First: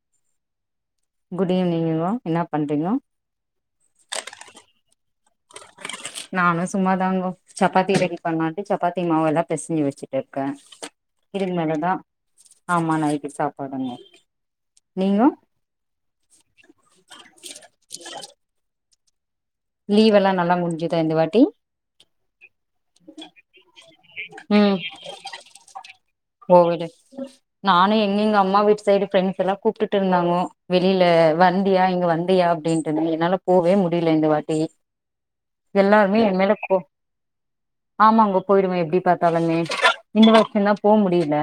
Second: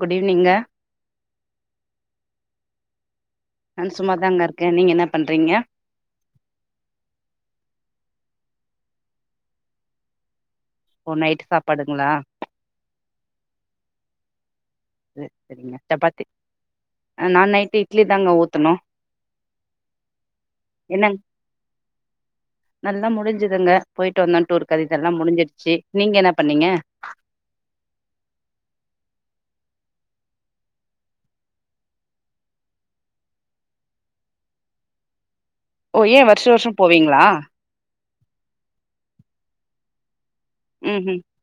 Good evening good ஈவ்னிங்மா என்ன பண்ணுறீங்க நா சும்மாதாங்க இருக்கே நீங்க என்ன பண்றீங்க நானு சும்மாதாங்க சப்பாத்தி ரெடி பண்லாண்ட்டு சப்பாத்தி மாவு தா பெசிஞ்சு வச்சுட்டு இருக்கே ஓ நைட் இனிமேலுதா சாப்பாடுங்களா ஆமா நைட்டுக்கு சாப்பாடுங்க சரி நீங்கோ சரிங்க சப்பாத்தி நா நைட்டு இட்லி தாங்க ஊத்தனு லீவெல்லா நல்லா முடிஞ்சுதா இந்த வாட்டி நல்லா முடிஞ்சுதுங்க போய்ட்டு வந்தோ டூருக்கு ம் அது இதல்லா முடிஞ்சிருச்சு நீங்க என்ன பண்ணீங்க கோவிடு நானு எங்க எங்க அம்மா வீட்டு சைடு ஃப்ரெண்ட்ஸ்லா கூப்ட்டுட்டு இருந்தாங்க வெளியில வந்தியா இங்க வந்தியா அப்டின் என்னால போவே முடியல இந்த வாட்டி ஓ எல்லாருமே ஏ என் வருஷ மேல வருஷ கோ போவீங்களா ஆமாங்க போயிருந்த எப்டி பாத்தாலுமே இந்த வருஷோதா ம் ம் போமுடில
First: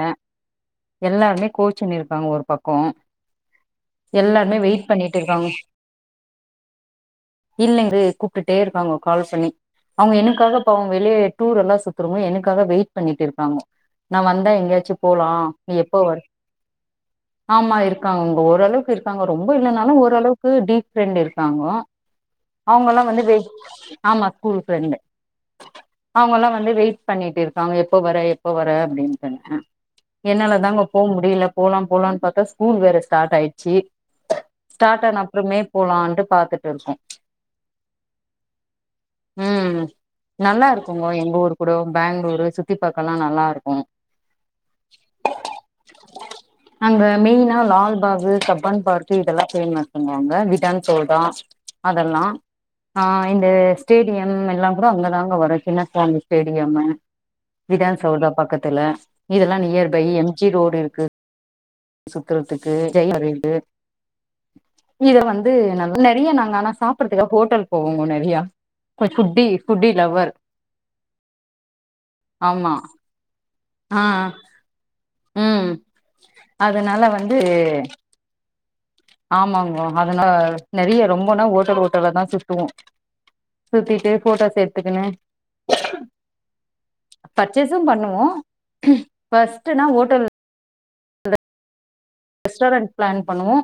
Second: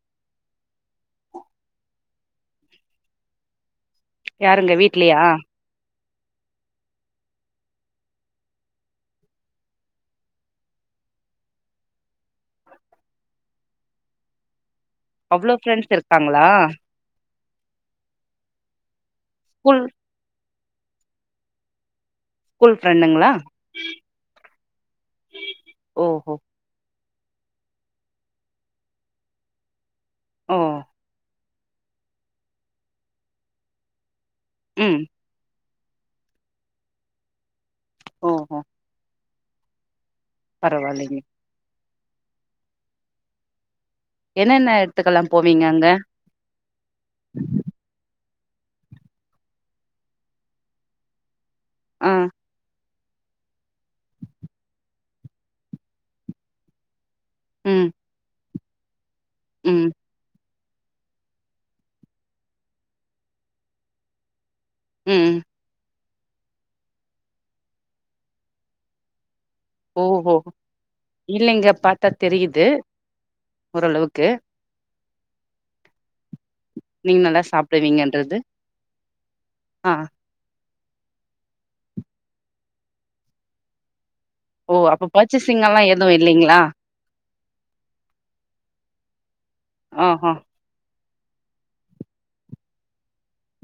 எஎல்லாருமே கோச்சுண்ணு இருக்காங்க ஒரு பக்கோ எல்லாருமே யாருங்க வெயிட் பண்ணிட்டு வீட்லயா இருக்காங்க இல்லைங்க கூப்ட்டுட்டே இருக்காங்க கால் பண்ணி அவுங்க எனக்காக இப்ப அவுங்க வெளிய டூரெல்லா சுத்துரவங்க எனக்காக வெயிட் பண்ணிட்டு இருக்காங்க நா வந்தா எங்கயாச்சு போலா அவ்ளோ நீ ஃப்ரெண்ட்ஸ் எப்போ வரு இருக்காங்களா ஆமா இருக்காங்க உங்க ஓரளவுக்கு இருக்காங்க ரொம்ப ஸ்கூல் இல்லனாலு ஓரளவுக்கு டீப் ஃப்ரெண்ட் இருக்காங்க ஸ்கூல் அவுங்கல்லா வந்து ஃப்ரெண்டுங்களா வெயிட் ஆமா ஸ்கூல் ஃப்ரெண்டு ஓஹோ அவுங்கல்லா வந் வெய்ட் பண்ணிட்டு இருக்காங்க எப்ப வர எப்ப வர அப்டின்னு என்னால ஓ தாங்க போ முடில போலா போலான்னு பாத்தா ஸ்கூல் வேற ஸ்டார்ட் ஆயிருச்சு ம் ஸ்டார்ட் ஆன பொறுமையா போலான்ட்டு பாத்துட்டு இருக்கோ ஓ ம் நல்லா இருக்குங்க பரவாயில்லைங்க எங்க ஊரு கூட பேங்களூரு சுத்தி பாக்கல்லா நல்லாருக்கு என்னென்ன எடுத்துக்கெல்லா போவீங்க அங்க அங்க மெயினா லால்பாகு சப்பான் பார்க்கு இதெல்லா பேமேக் பண்ணுவாங்க விதான் சோடா ஆ அதெல்லா ஆ இந்த ஸ்டேடியம் எல்லா கூட அங்கதாங்க வரு சின்னசுவாமி ஸ்டேடியமு ம் விதான் சௌதா பக்கத்துல இதெல்லா ம் நியர்பை எம் பீச் ரோடு இருக்கு சுத்துரதுக்கு [unintelligible] இத ம் வந்து நல்ல நெறைய நாங்க ஆனா சாப் புடுதற்கா ஹோட்டல் போவோ நொறைய கொஞ்சம் ஃபுட்டி ஃபுட்டி ஓ லவ்வர் ஓ இல்லங்க பாத்தா தெரியுது ஆமா ஆ ஓரளவுக்கு ம் அதனால வந்து என்றது ஆமாங்கோ அதுனா நெறைய ரொம்பனா ஓட்டல் ஓட்டலா தான் சுத்துவோம் சுத்திட்டு போட்டோஸ் ஓ எடுத்துக்குன்னு அப்ப பர்ச்சேசிங் எல்லாம் எதுவும் இல்லைங்களா பர்ச்சேஸும் பண்ணுவோம் ஃபஸ்ட்னா ஓட்டல் ஆஹா ரெஸ்ட்டாரண்ட் பிளான் பண்ணுவோம்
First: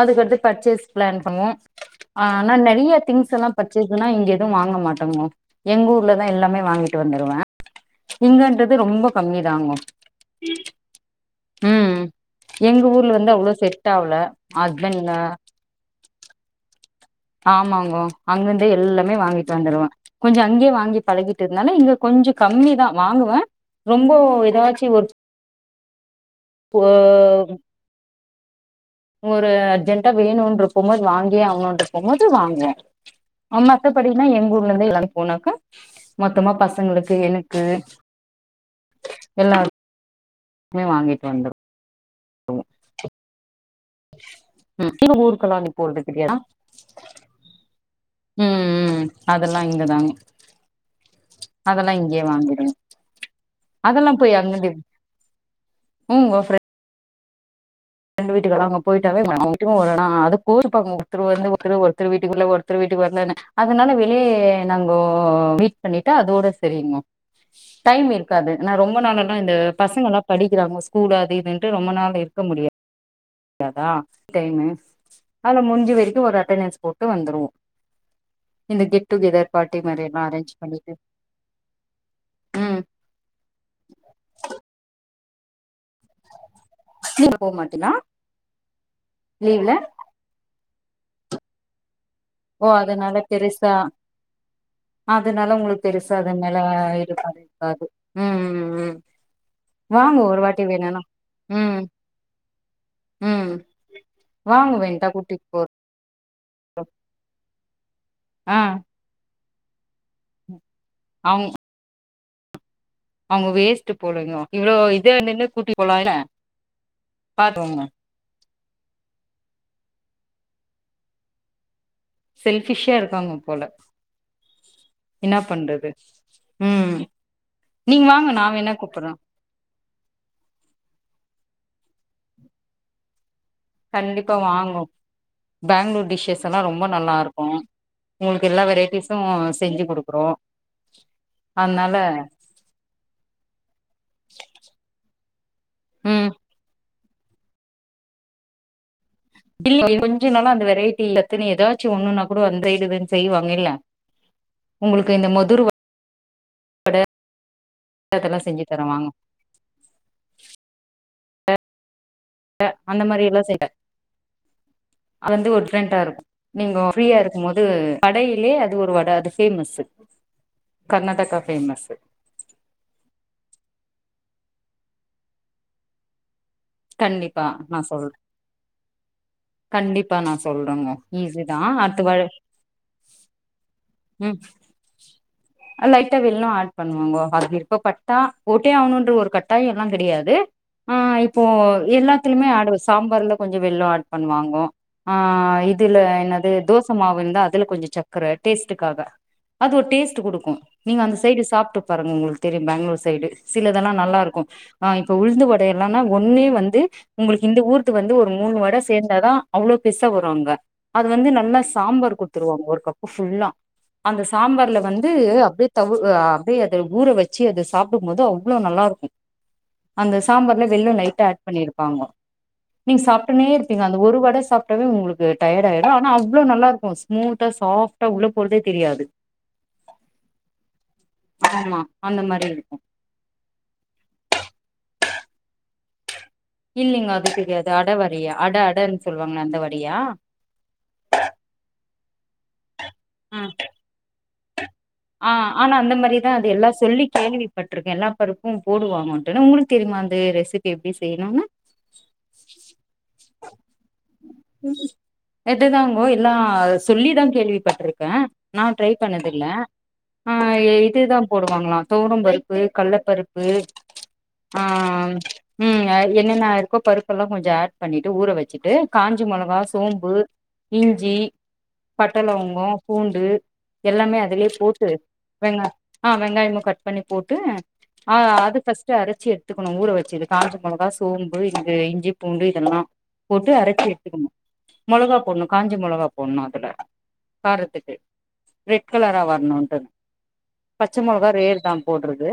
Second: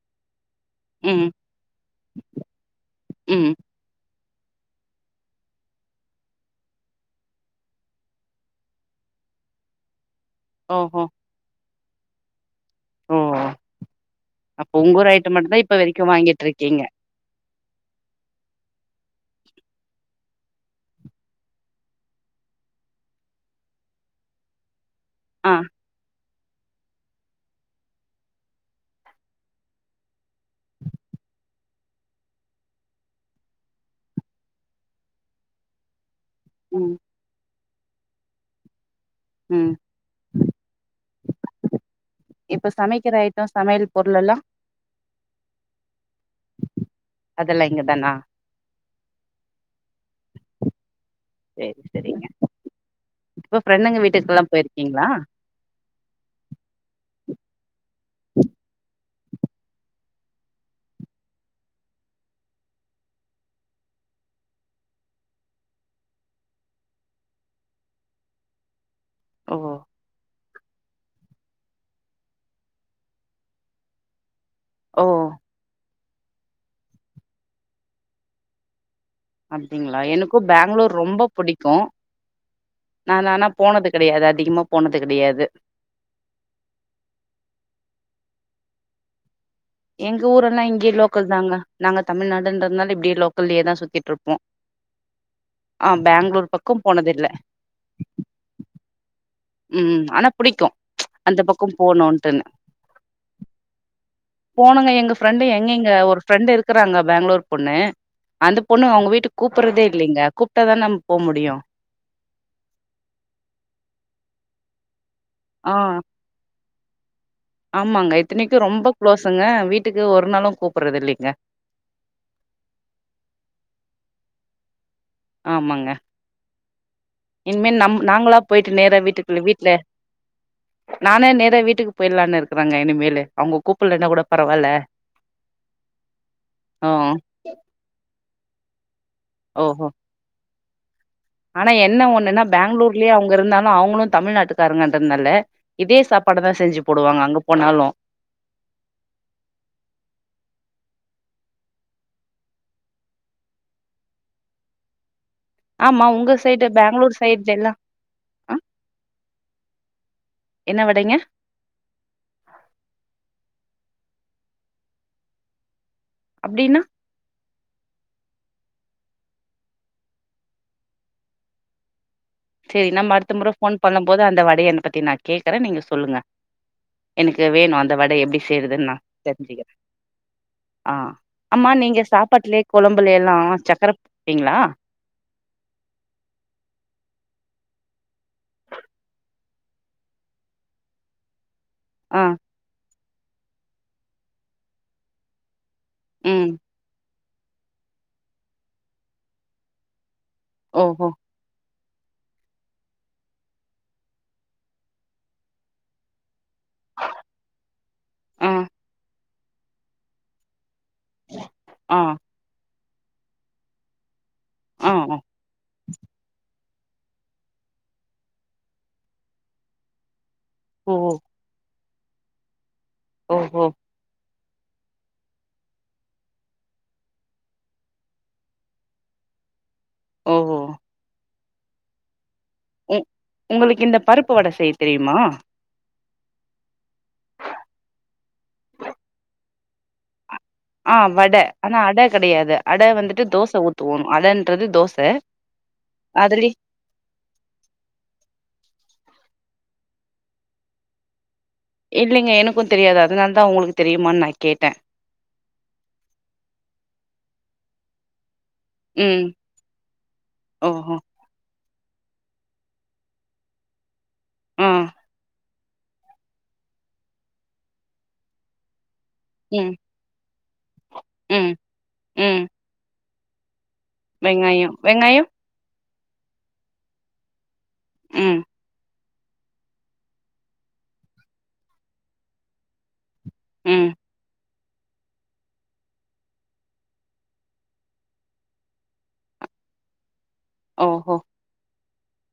அதுக்கடுத்து பர்சஸ் பிளான் ம் பண்ணுவோம் ஆனா நெறைய திங்ஸ் ம் எல்லாம் ப ர்சேஸ்னா இங்க எதுவும் வாங்க மாட்டோங்கோ எங்க ஊர்லதா எல்லாமே வாங்கிட்டு வந்துருவேன் இங்கன்றது ரொம்ப கம்மிதாங்கோ ஓஹோ ம் எங்க ஓ ஊர்ல வந்து அவ்வளோ செட் ஆவ்ல அப்ப உங்க ஊர் அர்பன்னு ஐட்டம் மட்டுந்தா இப்ப வரைக்கும் வாங்கிட்டு இருக்கீங்க ஆமாங்கோ அங்கிருந்தே எல்லாமே வாங்கிட்டு வந்துருவேன் கொஞ்சம் அங்கேயே வாங்கி பழகிட்டு இருந்தால இங்க கொஞ்சம் கம்மி தா வாங்குவேன் ரொம்போ ஏதாச்சு ஒரு ஆ ஓ ஒரு அர்ஜென்ட்டா வேணும்னு இருக்கும் போது வாங்கே ஆகணும்னு இருக்கும்போது வாங்குவோ ஆ மத்தபடினா எங்க ஊர்ல இருந்தே எல்லாமே ஒனக்கு மொத்தமா ம் பசங்களுக்கு எனக்கு எல்லாரு ம் க்மே வாங்கிட்டு வந்துர் இப்ப சமைக்கிற ஐட்டொ சமையல் பொருள் எல்லாம் ம் லீவுக்கு ஊருக்கெல்லாம் நீ போதுக்குரியாடா அதெல்லாம் இங்க தானா ம் ம் ம் அதெல்லாம் இங்கதாங்க சேரி அதெல்லாம் இங்கேயே சேரிங்க. வாங்கிடுவே இப்ப ஃப்ரெண்டுங்க அதெல்லாம் போய் வீட்டுக்கெல்லா அங்கந்து போயிருக்கீங்களா? உ ஓ ஃபிரெ ரெண்டு வீட்டுக்காரங்க போய் ட்டாவே [inaudible] வர நா அது கூர்ப்பாங்க ஒருத்தர் வந்து ஒருத்தர் வீட்டுக்கு வர்ல ஒருத்தர் வீட்டுக்கு வர்லனு அதனால வெளியே நாங்கோ மீட் பண்ணிட்டா அதோட சரியுங்கோ டைம் இருக்காது ஏனா ரொம்ப நாள் எல்லாம் ஓ இந்த பசங்க எல்லாம் படிக்கிறாங்க ஸ்கூல் அது இதுட்டு ரொம்ப நாள் இருக்க முடியா யாதா டைமு ஓ அதன முடிஞ்சு வரைக்கும் ஒரு அண்டன்டஸ் போட்டு வந்துருவோ இந்த டிப் அப்டிங்களா எனக்கும் பெங்களூர் ரொம்ப பிடி க்கும் ம் நா நானா போனது கிடையாது அதிகமா போனது கிடையாது [inaudible] போ மாட்டினா லீவ்ல எங்க ஊர் என்ன இங்கயே லோக்கல் தாங்க நாங்க ஓ தமிழ்நாடுன்றதுல இப்டியே அதனால லோக்கல்லயே பெருசா தான் சுத்திட்டு இருப்போம் அதனால உங்களுக்கு பெருசா அது மேல இருக்க போனதில்ல இருக்காது ம் ம் ம் வாங்க ஆனா ஒரு வாட்டி புடிக்கும் வேணுனா அந்த பக்கம் ம் போணும்ட்டுன்னு ம் வாங்க போனுங்க வேண்டா எங்க ஃபிரெண்டு கூட்டிட்டு போற எங்கங்க ஒரு ஃப்ரெண்டு் இருக்கிறாங்க பெங்களூர் பொண்ணு அந்த ஆ பொண்ணு அவங்க வீட்டுக்கு கூப்பறதே இல்லிங்க கூப்ட்டா தான் நம் போ அவுங் முடியு அவுங்க வேஸ்ட்டு போலிங்கோ இவ்ளோ இதா இந்துன்னு கூட்டி ஆ போலா இல்ல ஆமாங்க இத்தினைக்கு ரொம்ப குளோஸுங்க வீட்டுக்கு ஒரு நாளு கூப்பறது இல்லிங்க செல்பிஷ்ஷா இருக்காங்க போல என்னா பண்றது ஆமாங்க ம் இனிமே நம் நீங்க வாங்க நாங்களா நா போயிட்டு வேனா நேரா கூப்புற்றே வீட்டுக்குள்ள வீட்ல நானே நேர வீட்டுக்கு போயில்லான்னு இருக்கறாங்க இனிமேலு அவுங்கோ கண்டிப்பாக வாங்கோ பெங்களூர் டிஷ்ஷஸ் எல்லா ரொம்ப ஆ நல்லா இருக் கு உங்களுக்கு எல்லா வெரைட்டிஸு ஓஹோ செஞ்சு குடுக்கறோ ஆனா என்ன ஒன்னுன்னா பெங்களூர்லயே அவங்க இருந்தாலு அவங்களு தமிழ்நாட்டுக்காருங்கன்றனால இதே ம் சாப்பாட தா செஞ்சு போடுவாங்க அங்க போனாலு இல் கொஞ்ச நாளா அந்த வெரைட்டி எல்லாத்துன்னு ஏதாச்சு ஒண்ணுன்னா கூட அந்த சைடுன்னு செய்வாங்க இல்ல உங்குளுக்கு இந்த மதுர ஆமா உங்க சைடு பெங்களூர் சைட்ல எல்லா வட அதெல்லா ஆ செஞ்சு தரே வாங்க என்ன வடைங்க அ அந்த மாரி எல்லா செய்வே அது வந்து ஒரு ட்ரெண்டா இருக்கு அப்டின்னா நீங்கோ பீரியா இருக்கும் போது கடையிலே அது ஒரு வட அது பேமஸ்ஸு கர்நாடகா ஃபேமஸ்ஸு செரி நம்ம அடுத்த முற போன் பண்ணும் போது அந்த வடைய பத்தி நா கேக்குறே நீங்க சொல்லுங்க [inaudible] கண்டிப்பா எனக்கு வேணு நா அந்த சொல் வட எப்டி செய்யறதுன்னு நா தெரிஞ்சுக்கிறே கண்டிப்பா நா ஆ சொல்றங்க ஈஸி தா ஆமா அடுத்த வா [unintelligible] கொழம்புல எல்லா சக்கர போடுவிங்ளா [unintelligible] லைட்டா வெல்லோ ஆட் பண்ணுவங்கோ அது விருப்பட்டா போட்டே ஆகணுன்ற ஒரு கட்டாயோ எல்லா கெடையாது ஆ இப்போ ஆ எல்லாத்துலயுமே ஆடு சாம்பார்லா கொஞ்சோ வெல்லோ ஆட் பண்ணுவாங்கோ ஆ இப் அதுல ம் என்னது தோச மாவு இருந்தா அதுல கொஞ்ச சக்க டேஸ்ட்டுக்காக அது ஒரு டேஸ்ட் குடுக்கு நீங்க ஓஹோ அந்த சைடு சாப்ட்டுப் பாருங்க உங்குளுக்கு தெரியு பெங்களூர் சைடு சிலதெல்லா நல்லா இருக்கும் அ இப்ப உழுந்து வட எல்லானா ஒண்ணே வந்து உங்களுக்கு இந்த ஊருத்து வந்து ஒரு ஆ மூணு வட சேர்ந்தா அவ்ளோ பெருசா வரு அங்க அது வந்து நல்லா ஆ சாம்பார் குடுத்துருவாங்கோ ஒரு கப்பு ஃபுல்லா அந்த சாம்பார்ல ஆ வந்து அப்டியே தவுவா அத ஊற வெச்சி அதை சாப்டும்போது அவ்ளோ நல்லா இருக்கு அந்த சாம்பார்ல வெல்லோ ஓ லைட்டா ஆட் பண்ணிருப்பாங்கோ நீங் சாப்ட்டுனே ஓஹோ இருப்பீங்க ஒரு வட சாப்ட்டாவே உங்குளுக்கு டயார்ட் ஆயிடு ஆனா அவ்ளோ நல்லா இருக்கு ஸ்மூத்தா சாஃப்டா உள்ள போறதே தெரியாது [inaudible] ஓஹோ ஆமா அந்த மாரி இருக்கு ம் உங்களுக்கு இந்த பருப்பு வட செய்ய தெரியுமா? இல்லிங்க அது தெரியாது அட வடையா அட அடன்னு சொல்லுவாங்களே அந்த வடயா ஆ வட ஆனா அட கெடையாது அட வந்துட்டு ம் தோச ஊத்துவோ அடன்றது தோச ஆ ஆனா அந்த மாரிதா அது அதுலே எல்லா சொல்லி கேள்விப்பட்டிருக்கு எல்லா பருப்பும் போடுவாங்கோன்ட்டுனு உங்குளுக்கு தெரியுமா அந்த ரெசிபி எப்டி செய்ணுனு இல்லிங்க எனக்கு தெரியாது அதனால தா உங்குளுக்கு தெரியுமானு நா கேட்டே இதுதாங்கோ எல்லா சொல்லிதா கேள்விப்பட்டிருக்கே நா ட்ரை ம் பண்ணதில்ல ஆ ஓஹோ இதுதா போடுவாங்களா துவரம் பருப்பு, கள்ளப்பருப்பு ஆ உம் என்னென்ன இருக்கோ பருப்ப எல்லா கொஞ்ச ஆட் பண்ணிட்டு ஊற வெச்சுட்டு காஞ்ச மொளகா, ம் சோம்பு, இஞ்சி, ம் பட்ட, ம் இலவங்கம், பூண்டு எல்லாமே அதுலயே வெங்காயோ போட்டு வெங்காயோ வெங்கா ஆ வெங்காயமு கட் பண்ணி போட்டு ஆ ம் அது ஃபஸ்ட் அரைச்சு எடுத்துக்கணு ஊற வச்சது காஞ்ச மொளகா, சோம்பு, இந்த இஞ்சி, பூண்டு இதெல்லா போட்டு அரைச்சு ம் எடுத்துக்கணு மொளகா போடணு காஞ்ச மொளகா போடணு அதுல காரத்துக்கு ரெட் கலரா வரணுட்டு பச்சை ஓஹோ மொளகா ரேர் தா போட்றது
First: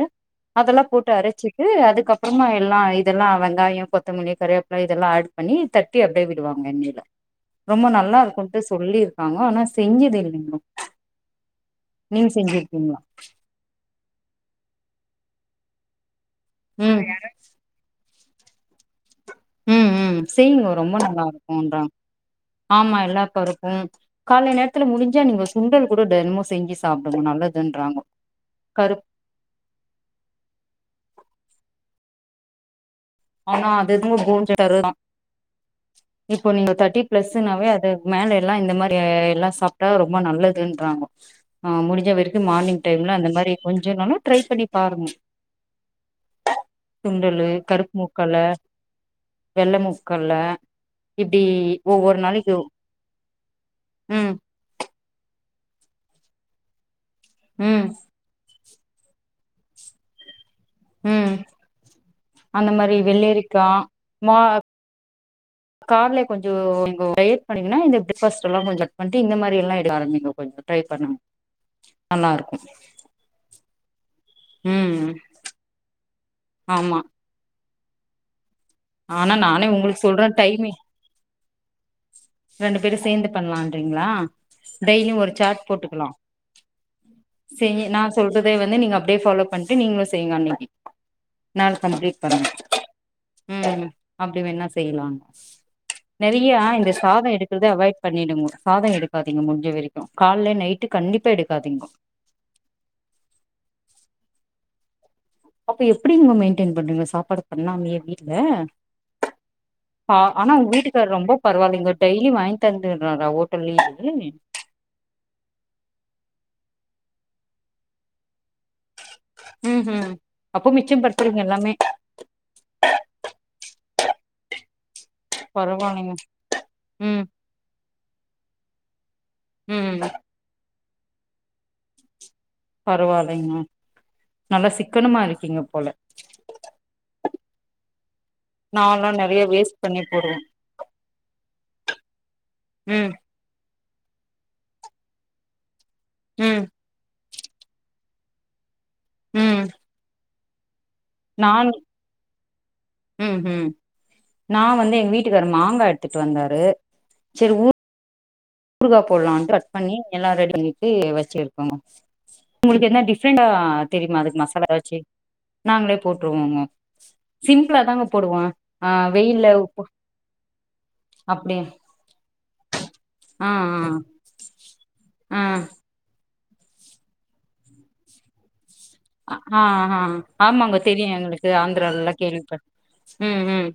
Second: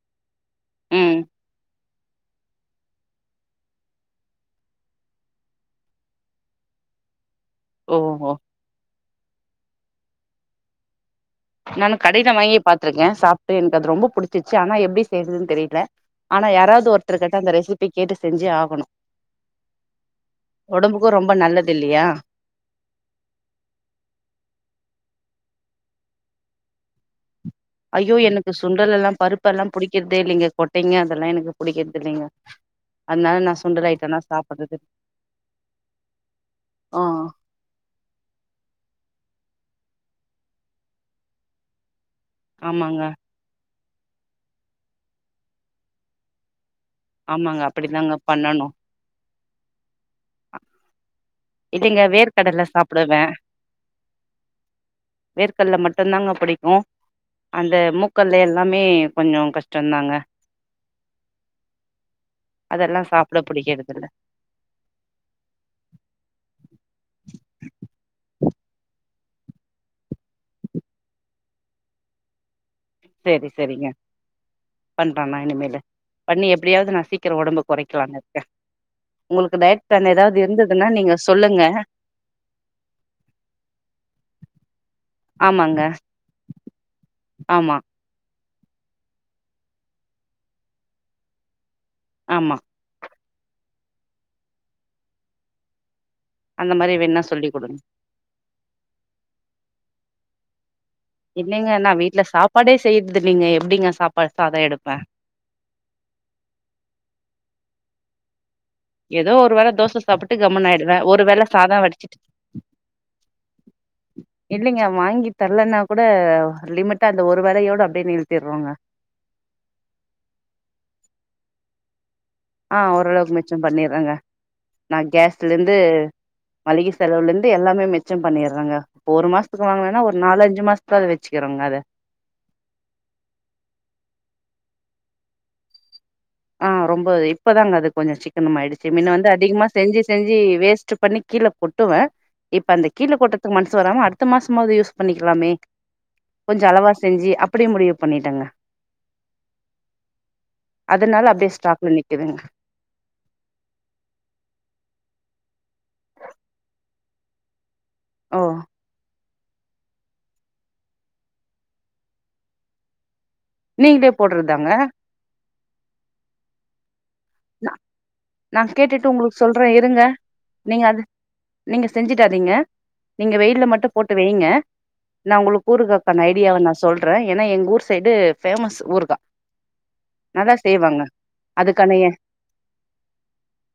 அதெல்லா போட்டு ம் அரைச்சிட்டு அதுக்கப்பறமா எல்லா இதெல்லா வெங்காயம், கொத்தமல்லி, கருவேப்பில்ல இதெல்லா ஆட் பண்ணி தட்டி அப்படியே விடுவாங்க எண்ணெல ரொம்ப நல்லா ஓஹோ இருக்குனட்டு சொல்லிருக்காங்க ஆனா செஞ்சது இல்லைங்க நானு கடையில வாங்கி பாத்திருக்கே சாப் டு எனக்கு அது ரொம்ப புடிச்சிச்சு ஆனா எப்டி செய்றதுன்னு தெரியல ஆனா யாராவது ம் ஒருத்தரு க த்தா அந்த ரெசிபி கேட்டு செஞ்சே ஆகணு ம், ம் செய்ங்க ரொம்ப ஒடம்புக்கு நல்லா நல்லது இருக்குன்றாங்க இல்லையா ஆமா எல்லா பருப்பு காலை நேரத்துல முடிஞ்சா நீங்க சுண்டல் கூட தினமு செஞ்சு சாப்டுங்க நல்லது ஐயோ எனக்கு சுண்டல் எல்லா பருப்பெல்லா புடிக்குறதே இல்லைங்க கொட்டைங்க அதெல்லா எனக்கு புடிக்கிறது இல்லைங்க அதனால நா ஆனா சுண்டல் அது என்னமோ ஐட்டம்னா போன்ஸ் சாப்புட்றது தருதா இப்போ நீங்க தேர்ட்டி பிளஸ்னாவே அது மேல எல்லா இந்த மாரி எல்லா சாப்ட்டா ரொம்ப நல்லதுன்றாங்க அ முடிஞ்சா வெறு து மார்னிங் ஆமாங்க டைம்ல அந்த மாரி கொஞ்சனாலு ட்ரை பண்ணி பாருங்க சுண்டலு ஆமாங்க கருப்பு அப்டிதாங்க முக்கல்ல பண்ணணு வெள்ள முக்கல்ல இப்டி இல்லங்க ஒவ்வொரு நாளைக்கு வேர்க்கடல சாப்பிடுவே ம் வேர்க்கல்ல மட்டும்தாங்க புடிக்கு அந்த ம் முக் கல்ல எல்லாமே கொஞ்சோ கஷ்டந்தாங்க ம் அந்த மாரி அதெல்லா சாப்ட வெள்ளேரிக்கா புடிக்கிறதில்ல மா கால்லே கொஞ்சோ நீங்க டயட் பண்ணீங்கா இந்த பிரேக் ஃபாஸ்ட் எல்லா கொஞ்சோ கட் பண்ணிட்டு இந்த மாரி எல்லா எடுக்க ஆரம்பிங்க கொஞ்சோ ட்ரை பண்ணுங்க நல்லாருக்கு சேரி சேரிங்க ம் பண்ற நா இனிமேலு பண்ணி எப்டியாவது ஆமா நா சீ க்கிரோ ஒடம்பு கொறைக்கலானு இருக்க ஆனா உங்களுக்கு நானே டயட் பிளான் சொல்ற ஏதாவது டைமிங் இருந்ததுன்னா நீங்க சொல்லுங்க ரெண்டு பேரும் சேந்து பண்ணலாம்றீங்ளா டெய்லியு ஒரு சார்ட் ஆமாங்க போட்டுக்கலா, ஆமா சேரி நா சொல்றதே வந்து நீங்க அப்படியே ஃபாலோ பண்ணிட்டு நீங்களு செய்ங்க அன்னைக்கி, நானு கம்ப்ளீட் பண்ண ஆமா ம் அப்டி வேனா செய்லா, நெறைய அந்த இந்த மாரி வேணா சாதோ சொல்லி எடுக்கறத குடுங்க அவாய்ட் பண்ணிடுங்க சாதம் எடுக்காதிங்க முடிஞ்ச வரைக்கு கால்ல நைட்டு கண்டிப்பா இல்லைங்க எடுக்காதீங்க நா வீட்ல சாப்பாடே செய்றது இல்லைங்க எப்டிங்க சாப்பாடு சாதம் எடுப்பே அப்ப எப்படிங்க மெயின்டெயன் பண்றீங்க சாப்பாடு பண்ணாமையே வீட்ல ஏதோ ஒரு வேள தோச ஆ சாப்ட்டு ஆனா கம்முனு உங்க ஆயிடுவே வீட்டுக்காரு ஒரு ரொம்ப வேள சாதோ பரவாயில்லங்க வடிச்சிட்டு டெய்லி வாங்கி தந்துட்றாரா ஓ ட்டல்யே டெய்லி இல்லைங்க வாங்கி தரலன்னா கூட லிமிட்டா அந்த ஒரு வேளையோட அப்டியே நிறுத்திட்றோங்க ம்ஹூம் அப்ப மிச்சம் படுத்துறீங்க எல்லாமே ஆ ஓரளவுக்கு மிச்சம் பண்ணிட்றேங்க நா கேஸ்லேந்து பரவாயில்லைங்க மளிகை ம் செலவுல இருந்து எல்லாமே மிச்சம் பண்ணிட்றாங்க இப்ப ஒரு மாசத்துக்கு ம் வாங்குனன்னா ஒரு நாலு அஞ்சு மாச த்துக்கு வச்சிக்கிறோங்க அத பரவாயில்லைங்க, நல்லா சிக்கனமா இருக்கீங்க போல ஆ ரொம்ப இப்பதாங்க அது கொஞ்சோ சிக்கனமா ஆயிடுச்சு நான்லா முன்ன வந்து நெறைய அதிகமா வேஸ்ட் பண்ணி செஞ்சு செஞ்சு போடுவே வேஸ் ட் பண்ணி கீழ கொட்டுவ இப்ப அந்த கீழ ம் கொட்றதுக்கு மனசு வராம அடுத்த மாசமாவது யூஸ் பண்ணிக்கலாமே ம் கொஞ்சோ அளவா செஞ்சு அப்டியே முடிவு பண்ணிட்டங்க ம் அதனால அப்டியே நான் ஸ்டாக்கில நிக்குதுங்க ம் ம் நா வந்து எங்க வீட்டுக்கார மாங்கா எடுத்துட்டு வந்தாரு சரி ஊர் ஓ ஊருகா போலான் கட் பண்ணி எல்லா ரெடி பண்ணிட்டு வச்சிருக்கோங்க உங்களுக்கு என்ன டிஃப்ரெண்டா ஆ நீங்களே தெரியுமா அதுக்கு மசாலா போடுறதாங்க எதாச்சி நாங்களே போட்டுருவோங்க நா சிம்புளாதாங்க நா கேட்டுட்டு உங்களுக்கு சொல்றே இருங்க நீங்க அது அப்டியா நீங்க செஞ்சிட்டாதீங்க நீங்க ஆ வெயில்ல மட்டு போட்டு வைங்க நா ஆ உங்களுக்கு கூருக்கா பண்ண ஐடியாவ நா சொல்றே ஏன்னா எங்கள் ஊர் சைடு ஃபேமஸ் ஊருகா ஆ ஆ ஆமாங்க தெரியு எங்களுக்கு அதுக்கான எ ஆந்திரால்லா கேள்விபட் ம் ம்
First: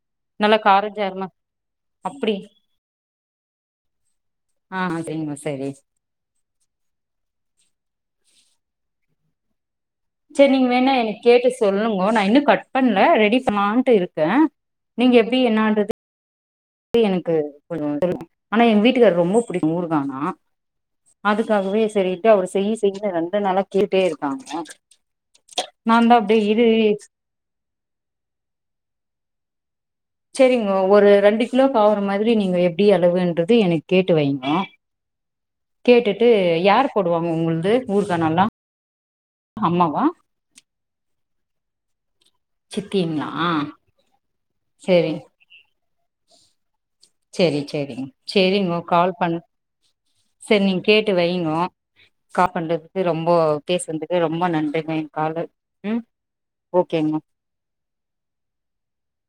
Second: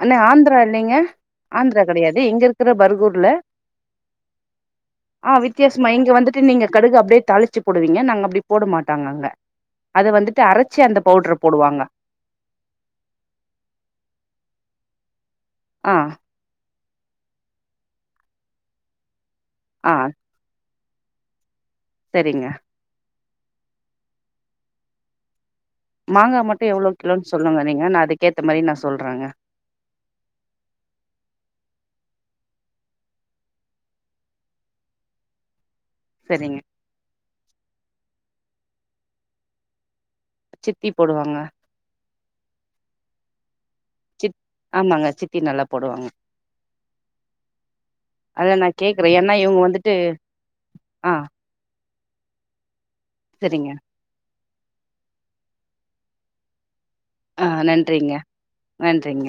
அண்ணே நல்லா ஆந்திரா இல்லைங்க காரஞ்சாரமா ஆந்திரா கெடையாது அப்டி இங்க இருக் க்கற பர்கர்கூர்ல ஆ ஆ சரிங்க சரி வித்தியாசமா இங்க வந்து த்து நீங்க கடுகு அப்டியே தாளிச்சி போடுவீங்க நாங்க அப்டி போடமாட்டாங்க அங்க அத வந்துட்டு அரைச்சி அந்த பவுடர போடுவாங்க ஓ நா இன்னு கட் பண்ணல ரெடி பண்ணாட்டு இருக்கே நீங்க எப்டி என்னாடு ஆ கே எனக்கு கொஞ்சோ தெல்ல ஆனா எங்க வீட்டுக்கரு ரொம்ப புடிக்கு ஆ ஊருகானா அதுக்காகவே சரிட்டு அவுரு சரிங்க செய்யி செய்யனு ரெண்டு நாளா கேட்டே இருக்காங்க நாதா மாங்கா அப்டியே மட்டு இரு எவ்ளோ கிலோன்னு சொல்லுங்க நீங்க நா அதுக்கேத்த மாரி நா சொல்றங்க சேரிங்கோ ஒரு ரெண்டு கிலோகாவற மாதிரி நீங்க எப்டி அளவுன்றது எனக்கு கேட்டு வைங்கோ கேட்டுட்டு சரிங்க யார் போடுவாங்க உங்களுது ஊருக்கா நல்லா அம்மாவா சித்தி போடுவாங்க சித்திங்களா சித் ஆமாங்க சேரிங் சித்தி நல்லா போடுவாங்க சேரி சேரிங் அத நா சேரிங்கோ கேக்குறே கால் ஏன்னா பண் இவங்க வந்துட்டு சேரி நீங்க கேட்டு ஆ வைங்கோ கா பண்றதுக்கு ரொம்போ சரிங்க பேசந்து க்கு ரொம்ப நன்றிங்க ஏ காலு ம் ஓகேங்கோ ஆ நன்றிங்க நன்றிங்க